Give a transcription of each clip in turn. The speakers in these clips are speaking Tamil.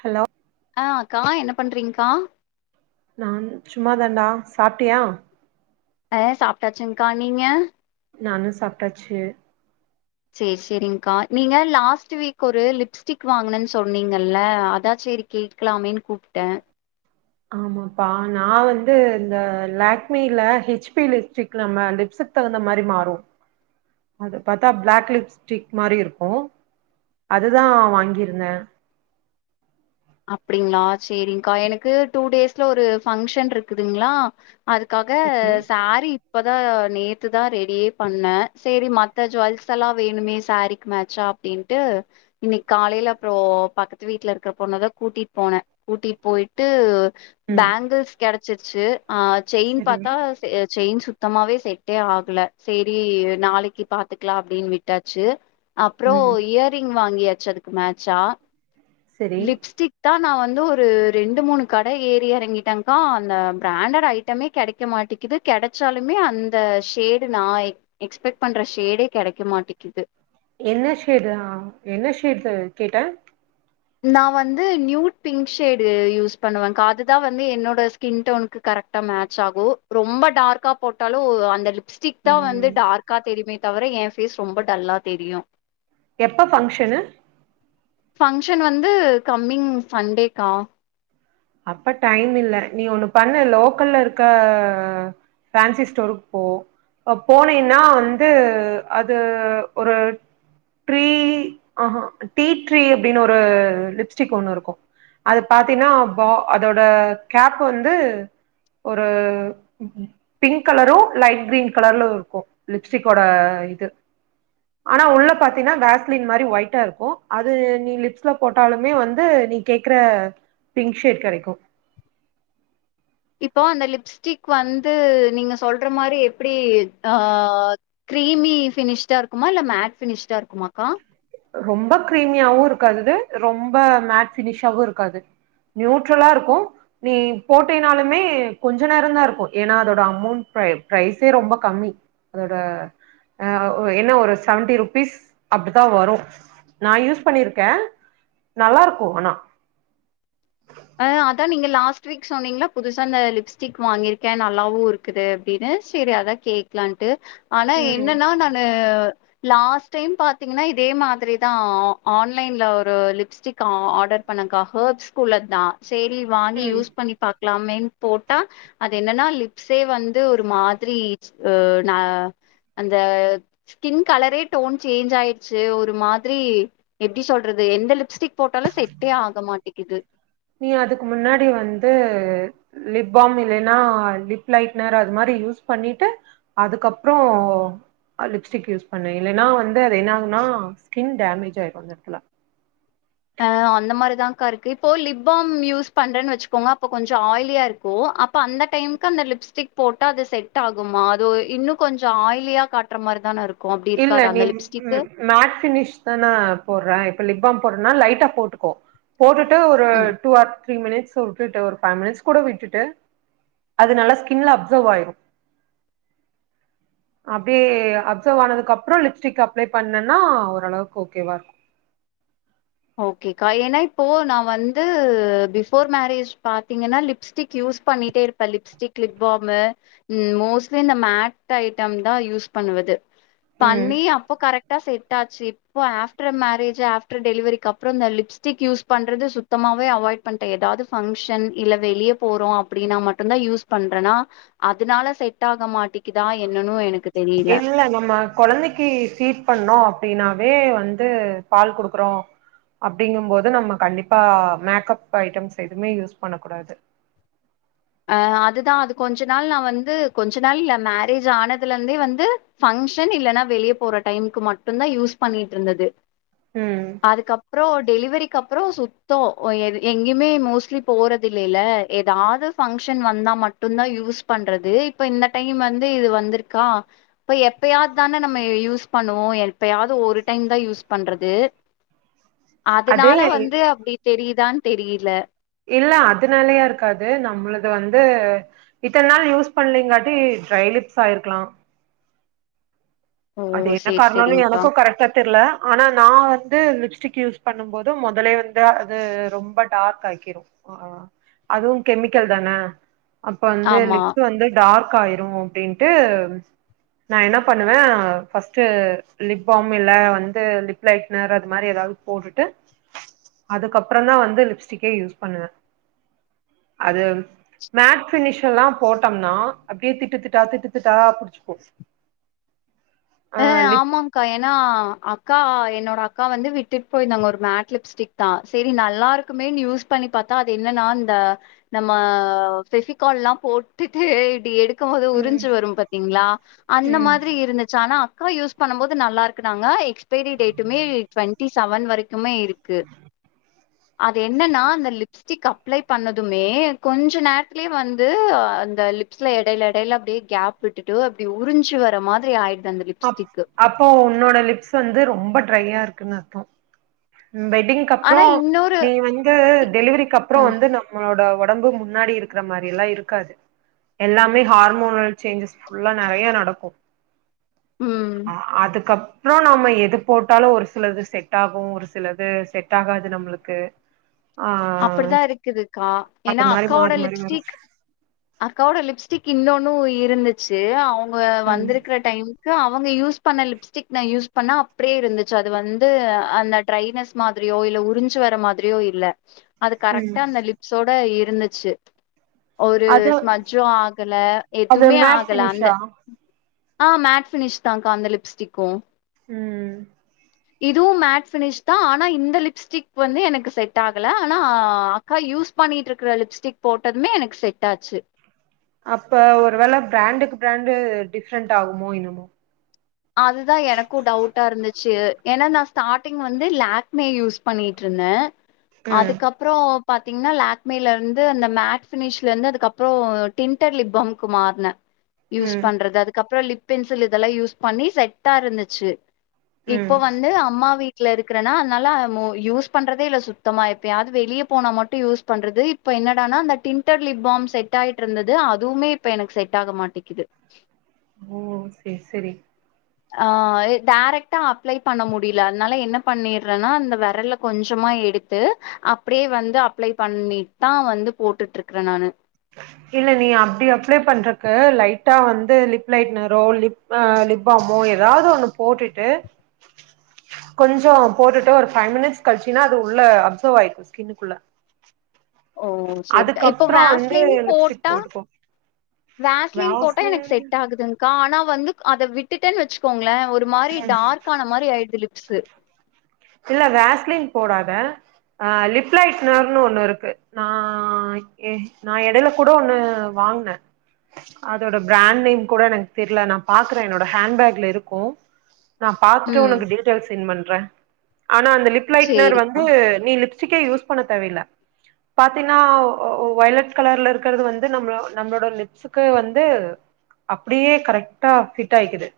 ஹலோ ஆ அக்கா என்ன பண்றீங்க்கா நான் சும்மா தான்டா சாப்ட்டியா ஏ சாப்ட்டாச்சுங்க்கா நீங்க நானு சாப்ட்டாச்சு சேர் சேரிங்கா நீங்க லாஸ்ட் வீக் ஒரு லிப்ஸ்டிக் வாங்குனன் சொன்னீங்கல்ல அதா சேரி கேக்லாமேன் கூப்ட்ட ஆமாப்பா நா வந்து இந்த லக்மில ஹெச்பி லிப்ஸ்டிக் நம்ம லிப்ஸ்க்கு தகுந்த மாரி மாறு அது பாத்தா ப்ளக் லிப்ஸ்டிக் மாரி இருக்கு அதுதா வாங்கிருந்த அப்டிங்ளா சேரிங்கா எனக்கு டூ டேஸ்ல ஒரு பங்க்ஷன் ருக்குதுங்ளா அதுக்காக சரி சாரி இப்பதா நேத்து தா ரெடியே பண்ண சேரி மத்த ஜுவல்ஸ் எல்லா வேணுமே சாரீக்கு மேட்ச்சா அப்டின்ட்டு இன்னைக் காலைல அப்றோ பக்கத்து வீட்ல இருக்குற பொண்ண தா கூட்டிட் போன கூட்டிட் போய்ட்டு ம் பேங்கில்ஸ் கெட சுச்சு ஆ செயின் சரி பாத்தா அ செயின் சுத் தமாவே செட்டே ஆகல சேரி நாளைக்கு பாத்துக்லா அப்டின் விட்டாச்சு அப்றோ ம் இயர்ரிங் வாங்கியா ச்சு அதுக்கு மேட்சா சரி லிப்ஸ்டிக் தா நா வந்து ஒரு ரெண்டு மூணு கட ஏறி எறங்கிட்டங் க்கா அந்த பிராண்டட் ஐட்டமே கெடைக்க மாட்டிக்குது கெடச்சாலுமே அந்த ஷேடு நா எக் எக்ஸ்பெக்ட் பண்ற ஷேடே கெடைக்க மாட்டிக்குது என்ன ஷேடு ஆ என்ன ஷேடு கேட்ட நா வந்து நியூட் பிங்க் ஷேடு யூஸ் பண்ணுவேக்கா அதுதா வந்து என்னோட ஸ்கின் டோனுக்கு கரெக்டா மேட்ச் ஆகு ரொம்ப டார்க்கா போட்டாலு அந்த லிப் ஸ்டிக் தா வந்து ம் டார்க்கா தெரிமே தவர என் ஃபேஸ் ரொம்ப டல்லா தெரியு எப்ப ஃபங்ஷனு ஃபங் ஷன் வந்து கம்மிங் சண்டேக்கா அப்ப டைம் இல்ல நீ ஒன்னு பண்ணு லோக்கல்ல ருக்க ஆ ஃபேன்சி ஸ்டோருக்கு போ போனீன்னா வந்து அது ஒரு ட்ரீ ஆ ஹா டீ ட்ரீ அப்டினு ஒரு லிப்ஸ்டிக் ஒன்னு இருக்கு அது பாத்தீனா வ அதோட கேப் வந்து ஒரு பிங்க் கலரு லைட் கிரீன் கலர்ல ருக்கு லிப்ஸ்டிக்கோட இது ஆனா உள்ள பாத்தீன்னா வேஸ்லின் மாரி ஒயிட்டாருக்கு அது நீ லிப்ஸ்ல போட்டாலுமே வந்து நீ கேக்ற பிங்க் ஷேட் கெடைக்கு இப்போ அந்த லிப்ஸ்டிக் வந்து நீங்க சொல்ற மாரி எப்டி ஆ க்ரீமி ஃபினிஷ்டா ருக்குமா இல்ல மேட் ஃபினிஷ்டா இருக்குமா க்கா ரொம்ப க்ரீமியாவு ருக்காதுது ரொம்ப மேட் ஃபினிஷாவு ருக்காது நியூட்ரலாருக்கு நீ போட்டினாலுமே கொஞ்ச நேர தாருக்கு ஏனா அதோட அமௌண்ட் பிர பிரைசே ரொம்ப கம்மி அதோட ஆ ஒ என்ன ஒரு செவன்டி ருபீஸ் அப்டித்தா வரு நா யூஸ் பண்ணிருக்க நல்லாருக்கு ஆனா ஆ அதா நீங்க லாஸ்ட் வீக் சொன்னீங்ள புதுசா இந்த லிப்ஸ்டிக் வாங்கிருக்கே நல்லாவுருக்குது அப்டினு சேரி அதா கேக்லான்ட்டு ஆனா ம் என்னனா நானு லாஸ்ட் டைம் பாத்தீங்னா இதே மாதிரி தா ஆன்லைன்ல ஒரு லிப்ஸ்டிக் ஆ ஆர்டர் பண்ணங்கா ஹெர்ப்ஸ் குள்ள தா சரி வாங்கி ம் யூஸ் பண்ணி பாக் க்லாமேன் போட்டா அது என்னன்னா லிப்ஸே வந்து ஒரு மாதிரி [unintelligible] நா அந்த ஸ்கின் கலரே டோன் சேஞ்ச் ஆய்ச்சு ஒரு மாதிரி எப்டி சொல்றது எந்த லிப்ஸ்டிக் போட்டாலு செட்டே ஆக மாட்டேகுது நீ அதுக்கு முன்னாடி வந்து லிப் பாம் இல்லைன்னா லிப் லைனர் அது மாதிரி யூஸ் பண்ணிட்டு அதுக்கப்ரோ லிப்ஸ்டிக் யூஸ் பண்ணு இல்லைன்னா வந்து அது என்ன ஆகுன்னா ஸ்கின் டேமேஜ் ஆயிரு அந்த இடத்துல ஆ அந்த மாரிதாக்கா இருக்கு இப்போ லிப் பாம் யூஸ் பண்றேன்னு வச்சுக்கோங்க அப்ப கொஞ்ச ஆயிலியா இருக்கு அப்ப அந்த டைமுக்கு அந்த லிப்ஸ்டிக் போட்ட அது செட் ஆகுமா அது இன்னு கொஞ்ச ஆயிலியா காட்டுற மாரி தான இருக்கு அப்டி இல்ல இருக்காதா நீ அந்த லிப்ஸ்டிக்கு ம் மேட் பினிஷ் தானா போடுற இப்ப லிப்பாம் போடனா லைட்டா போட்டுக்கோ போட்டுட்டு ஒரு ம் டூ ஆர் த்ரீ மினிட்ஸ் விட்டுட்டு ஒரு ஃபைவ் மினிட்ஸ் கூட விட்டுட்டு அது நல்லா ஸ்கின்ல அப்சர்வ் ஆயிரு அப்டியே அ ஆப்சர்வ் அனதுக்கு அப்புற லிப்ஸ்டிக் அப்ளை பண்ணனா ஓரளவுக்கு ஓகேவா இருக்கு ஓகேக்கா ஏன்னா இப்போ நா வந்து பிஃபோர் மேரேஜ் பாத்தீங்கன்னா லிப்ஸ்டிக் யூஸ் பண்ணிட்டே இருப்பே லிப்ஸ்டிக் லிப் பாம் மோஸ்ட்லி ம் இந்த மேட் ஐட்டம் தா யூஸ் பண்ணுவது ம் பண்ணி அப்போ கரெக் டா செட் ஆச்சு இப்போ ஆஃப்டர் மேரேஜு ஆப்டர் டெலிவரி கப்பராம் இந்த லிப்ஸ்டிக் யூஸ் பண்றது சுத்தமாவே அவாய்ட் பண்ட எதாவது ஃபங்ஷன் இல்ல வெளியே போறோ அப்டின்னா மட்டுதா யூஸ் பண்றனா அதனால செட் ஆக மாட் இல்ல நம்ம குழந்தைக்கு ஃபீட் பண்ணோ அப்டின்னா வே வந்து பால் குடுக்குறோ அப்டிங்கும்போது நம்ம கண்டிப்பா மேக்கப் ஐட்டம்ஸ் எதுவுமே யூஸ் பண்ணக்கூடாது அ அதுதா அது கொஞ்ச நாள் நா வந்து கொஞ்ச நாள் இல்ல மேரேஜ் ஆனதுல இருந்தே வந்து ஃபங்ஷன் இல்லன்னா வெளியே போற டைமுக்கு மட்டுதா யூஸ் பண்ணிட்டு இருந்தது ம் அதுக்கப்ரோ டெலிவரிக்கு அப்புற சுத்தோ எங்கேயுமே மோஸ்ட்லி போறது இல்லைல்ல ஏதாது ஃபங்ஷன் வந்தா மட்டுதா யூஸ் பண்றது இப்ப இந்த டைம் வந்து இது வந்திருக்கா இப்ப எப்பயாவது தான நம்ம யூஸ் பண்ணுவோ எப்பயாவது ஒரு டைம் தா யூஸ் பண்றது அது அதனால வந்து அப்டி தெரியுதா தெரியல இல்ல அதுனாலயா இருக்காது நம்மளது வந்து இத்தன நாள் யூஸ் பண்ணலீங்காட்டி டிரை லிப்ஸ் ஆயிருக்கலா ஓ அது என்ன சேரி காரணனு சேரிங்க்கா எனக்கு கரெக்டா தெரில ஆனா நா வந்து லிப்ஸ்டிக் யூஸ் பண்ணும் போது முதலே வந்து அது ரொம்ப டார்க் ஆக்கிரு ஹ அதுவு கெமிக்கல் தான அப்ப வந்து ஆமா லிப்ஸ் வந்து டார்க் ஆயிரும் அப்படின்ட்டு நா என்ன பண்ணுவே ஃபர்ஸ்ட் லிப் பாம் இல்ல வந்து லிப் லைனர் அது மாதிரி ஏதாவது போட்டுட்டு அதுக்கப்புறம் தா வந்து லிப்ஸ்டிக்கே யூஸ் பண்ணுவே அது மேட் ஃபினிஷ் எல்லா போட்டோம்னா அப்படியே திட்டு திட்டா திட்டு திட்டா புடிச்சுக்கு ஆ ஆமாக்கா ஏன்னா அக்கா என்னோட அக்கா வந்து விட்டுட்டு போயிருந்தாங்க ஒரு மேட் லிப்ஸ்டிக் தா சரி நல்லா இருக்குமேன்னு யூஸ் பண்ணி பார்த்தா அது என்னன்னா இந்த நம்ம பெவிகால் போட்டுட்டு இப்படி எடி இருக்கும் போது ம் உறிஞ்சு வரும் பாத்தீங்களா அந்த ம் மாதிரி இருந்து ஆனா அக்கா யூஸ் பண்ணும் போது நல்லா இருக்கு நாங்க எக்ஸ் பெரி டேட்டுமே டுவெண்டி செவன் வரைக்குமே இருக்கு அது என்னன்னா அந்த லிப்ஸ்டிக் அப்ளை பண்ணதுமே கொஞ்ச நேரத்துலே வந்து அந்த லிப்ஸ்ல இடையில இடையில அப்படியே கேப் விட்டுட்டு அப்படி உறிஞ்சு வர மாதிரி ஆய் அ அப்போ உன்னோட லிப்ஸ் வந்து ரொம்ப டரையா இருக் இருக்குனு அர்த்தம் வெட்டிங்க்க ஆனா அப்புறம் இன்னொரு நீ வந்து டெலிவரிக்கு அப்புறம் ம் வந்து நம்மளோட உடம்பு முன்னாடி இருக்கிற மாதிரி எல்லாம் இருக்காது எல்லாமே ஹார்மோனல் சேஞ்சஸ் ஃபுல்லா நிறைய நடக்கும் ம் அ அதுகப் ப்புறோ நாம எது போட்டாலும் ஒரு சிலது செட் ஆகும் ஒரு ஸ் சிலது செட் ஆகாது நம்புளுக்கு அப்புடிதா இருக்குதுக்கா அது ஏன்னா மாரி அக்காவோட மாறி மாறி வரு லிப்ஸ்டிக் அக்காவோட லிப்ஸ்டிக் கின்னொன்னு இருந்துச்சு அவோ இவுங்க ம் வந்துருக்குற டைம் கு அவங்க யூஸ் பண்ண லிப்ஸ்டிக் நா யூஸ் பண்ணா அப்புடியே இருந்துச்சு அது வந்து அந்த ட்ரைனஸ் மாதிரியோ இல்ல உறிஞ்சு வர மாதிரியோ இல்ல அது ம் கரெக்டா அந்த லிப்ஸோட இர் நின்னுச்சு ஒரு அது ஸ்மஜ்ஜு ஆகல அது எதுமே மேட் ஆகல அந்த ஃபினிஷா ஆ மேட் ஃபினிஷ் தாங்க்கா அந்த லிப்ஸ்டிக்கு ம் இதுவு மேட் ஃபினிஷ்தா ஆனா இந்த லிப்ஸ்டிக் வந்து எனக்கு செட் ஆக ல ஆனா அக்கா யூஸ் பண்ணிட்டு இருக்கற லிப்ஸ்டிக் போட்டதுமே எனக்கு செட் ஆச்சு அப்ப ஒரு வேள பிராண்டுக்கு பிராண்டு டிஃப்ரெண்ட் ஆகுமோ என்னமோ அதுதா எனக்கு டவுட்டா இருந்துச்சு ஏன்னா நா ஸ்டார்டிங் வந்து லாக் மே யூஸ் பண்ணிட்ருந்த ம் அதுக்கப்றோ பாத்திங்னா லாக்மேல இருந்து அந்த மேட் ஃபினிஷ்ல இருந்து அதுக்கப்போ டின்ட்டர் லிப்பாம்க்கு மாறுன யூஸ் ம் பண்றது அதுக்கப்ற லிப் பென்சில் இதல்லா யூஸ் பண்ணி செட்டா இருந்துச்சு இப்ப ம் வந்து அம்மா வீட் ல இருக்கறனா அதனால மோ யூஸ் பண்றதே இல்ல சுத்தமா எப்பயாது வெளிய போனா மட்டு யூஸ் பண்றது இப்ப என்னடானா அந்த டிண்ட்டர் லிப் பாம் செட் ஆயிட்ருந்துது அதுவுமே இப்ப எனக்கு செட் ஆக மாட்டேக்குது ஓ செரி செரி ஆ டாரக்ட்டா அப்ளை பண்ண முடில அதனால என்ன பண்ணிடறனா அந்த வெரல்ல கொஞ்சமா எடுத்து அப்பிடியே வந்து அப்ளை பண்ணிட்தா வந்து போட்டுட்ருக்ற நானு இல்ல நீ அப்பிடி அப்ளை பண்றக்கு லைட்டா வந்து லிப் லைட்னரோ லிப் அ லிப் பாமோ எதாவுது ஒண்ணு போட்டுட்டு கொஞ்ச போட்டுட்டு ஒரு ஃபைவ் மினிட்ஸ் கழிச்சினா அது உள்ள அப்சர்வ் ஆயிக்கு ஸ்கின்னுக்குள்ள ஓ செரிக்கா இப்போ அதுக்கப்றோ வந்து வாஸ்லின் லிப்ஸ்டிக் போட்டா போட்டுக்கோ வாஸ்லின் போட்டா எனக்கு வேஸ்லின் செட் ஆகுதுங்க்கா ஆனா வந்து அத விட்டுட்டன் வெச்சுக்கோங்ளே ஒரு மாரி டார்க் ஆன மாரி ஆயிடுது லிப்ஸு இல்ல வாஸ்லின் போடாத ஆ லிப்லைட்னர்னு ஒண்ணு இருக்கு நா எ நா எடைல கூட ஒண்ணு வாங்ன அதோட பிராண்ட் நேம் கூட எனக்குத் தெர்ல நா பாக்ற என்னோட ஹாண்ட்பாக்ல இருக்கு நா பாத்துட்டு ம். உனக்கு டீடய்ல்ஸ் சென்ட் பண் ற ஆனா அந்த லிப் லைட்னர் சேரிக்கா. வந்து நீ லிப் ஸ்டிக்கே யூஸ் பண்ணத் தேவைல்ல பாத்தினா வயலட் கலர்ல இருக்கறது வந்து நம்ளோ நம்ளோட லிப்ஸுக்கு வந்து அப்பிடியே கரெக்டா ஃபிட் ஆயிக்குது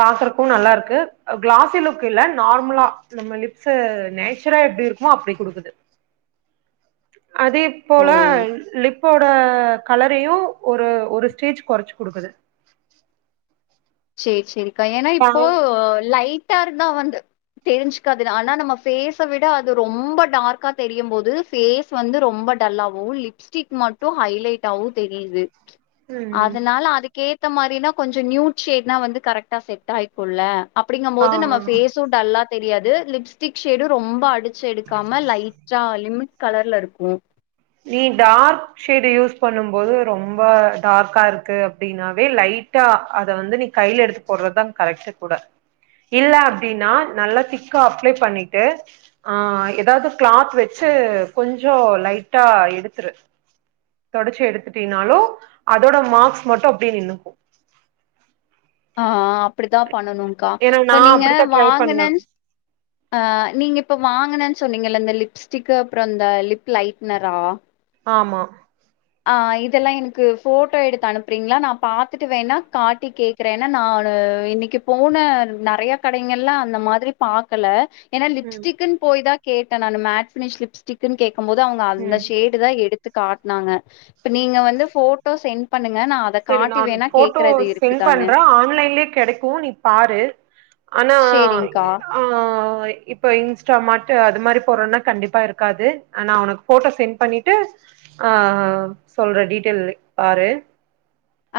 பாக்கறக்கு நல்லாருக்கு க்ளாசி லுக் இல்ல நார்மலா நம்ம லிப்ஸு நாச்சுரா எப்டி இருக்குமோ அப்டி குடுக்குது அதே ஓ! போல லிப் போட கலரையு ஒரு ஒரு ஸ்டேஜ் கொறச்சு குடுக்குது செரி செரி க்கா ஏன்னா இப்போ லைட் ட்டா இருந்தா வந்து தெரிஞ்சுக்காது ஆனா நம்ம ஃபேஸ விட அது ரொம்ப டார்க்கா தெரியும் போது ஃபேஸ் வந்து ரொம்ப டல்லாவும் லிப்ஸ்டிக் மட்டும் ஹைலைட்டாவும் தெரியுது ம் அதனால அதுக்கே எத்த மாதிரினா கொஞ்சம் நியூட் ஷேட்னா வந்து கரெக்டா செட் ஆயிக்கும்ல்ல அப்படிங்கம் ஆ போது நம்ம ஃபேஸும் டல்லா தெரியாது லிப்ஸ்டிக் ஷேடு ரொம்ப அடுத் ச்செடுக்காம லைட்டா லிமிட் கலர்ல இருக்கும் நீ டார்க் ஷேடு யூஸ் பண்ணும் போது ரொம்ப டார்க்கா இருக்கு அப்பிடின்னாவே லைட்டா அத வந்து நீ கையில எடுத்து போட்றதுதா கரெக்ட்டு கூட இல்ல அப்பிடின்னா நல்லா திக்கா அப்ளை பண்ணிட்டு ஆஹ் ஏதாவது கிளாத் வச்சு கொஞ்சோ லைட் ட்டா எடுத்துரு தொடச்சி எடுத்துட்டீன்னாலு அதோட மார்க்ஸ் மட்டு அப்பிடியே நின்னுக்கும் ஆ அப்பிடித்தா பண்ணணும்க்கா ஏன்னா நா இப்ப நீங்க அப்டித்தா ட்ரை பண்ணுவே வாங்கனேன் நீங்க இப்ப வாங்கன சொன்னீங்கல்ல இந்த லிப்ஸ்டிக்கு அப்புறம் இந்த லிப் லைட்னரா ஆமா ஆ இதெல்லாம் எனக்கு ஃபோட்டோ எடுத்து அனுப்புறீங்களா நா பாத்துட்டு வேண்ணா காட்டி கேக்குறேன ஏன்னா நா இன்னைக்கு போன நெறைய கடைகள்ல்ல அந்த மாதிரி பாக்கல ஏன்னா ம் லிப்ஸ்டிக்னு போய்தா கேட்டேன் நானு மேட் ஃபினிஷ் லிப்ஸ்டிக்னு கேட் க்கும் போது அவங்க அந்த ம் ஷேடு தா எடுத் து காட்னாங்க இப்ப நீங்க வந்து ஃபோட்டோ சென்ட் பண் சரி நா ஃபோட்டோ செண்ட் இருக்குதான்னு பண்றேன் ஆன்லைன்லயே கெடைக்கும் நீ பாரு ஆனா சேரிங்க்கா ஆ யிப்ப யின்ஸ்டா மார்டு் அது மாரி போறோனா கண்டிப்பாயிருக்காது நா உனக்கு போட்டோ செண்ட் பண்ணிட்டு ஆ சொல்றேன் டீடெய்ல் பாரு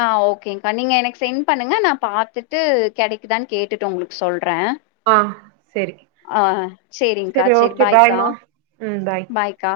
ஆ ஓகேங்க்கா நீங்க யெனக்கு சென்ட் பண்ணுங்க நா பாத்துட்டு கெடைக்குதான்னு கேட்டுட்டு உங்களுக்கு சொல் ற ஆ சரி ஆ சரி்ங்க்கா சரி செரி ஓகே பாய்கா பாய்மா ம் பாய் பாய்கா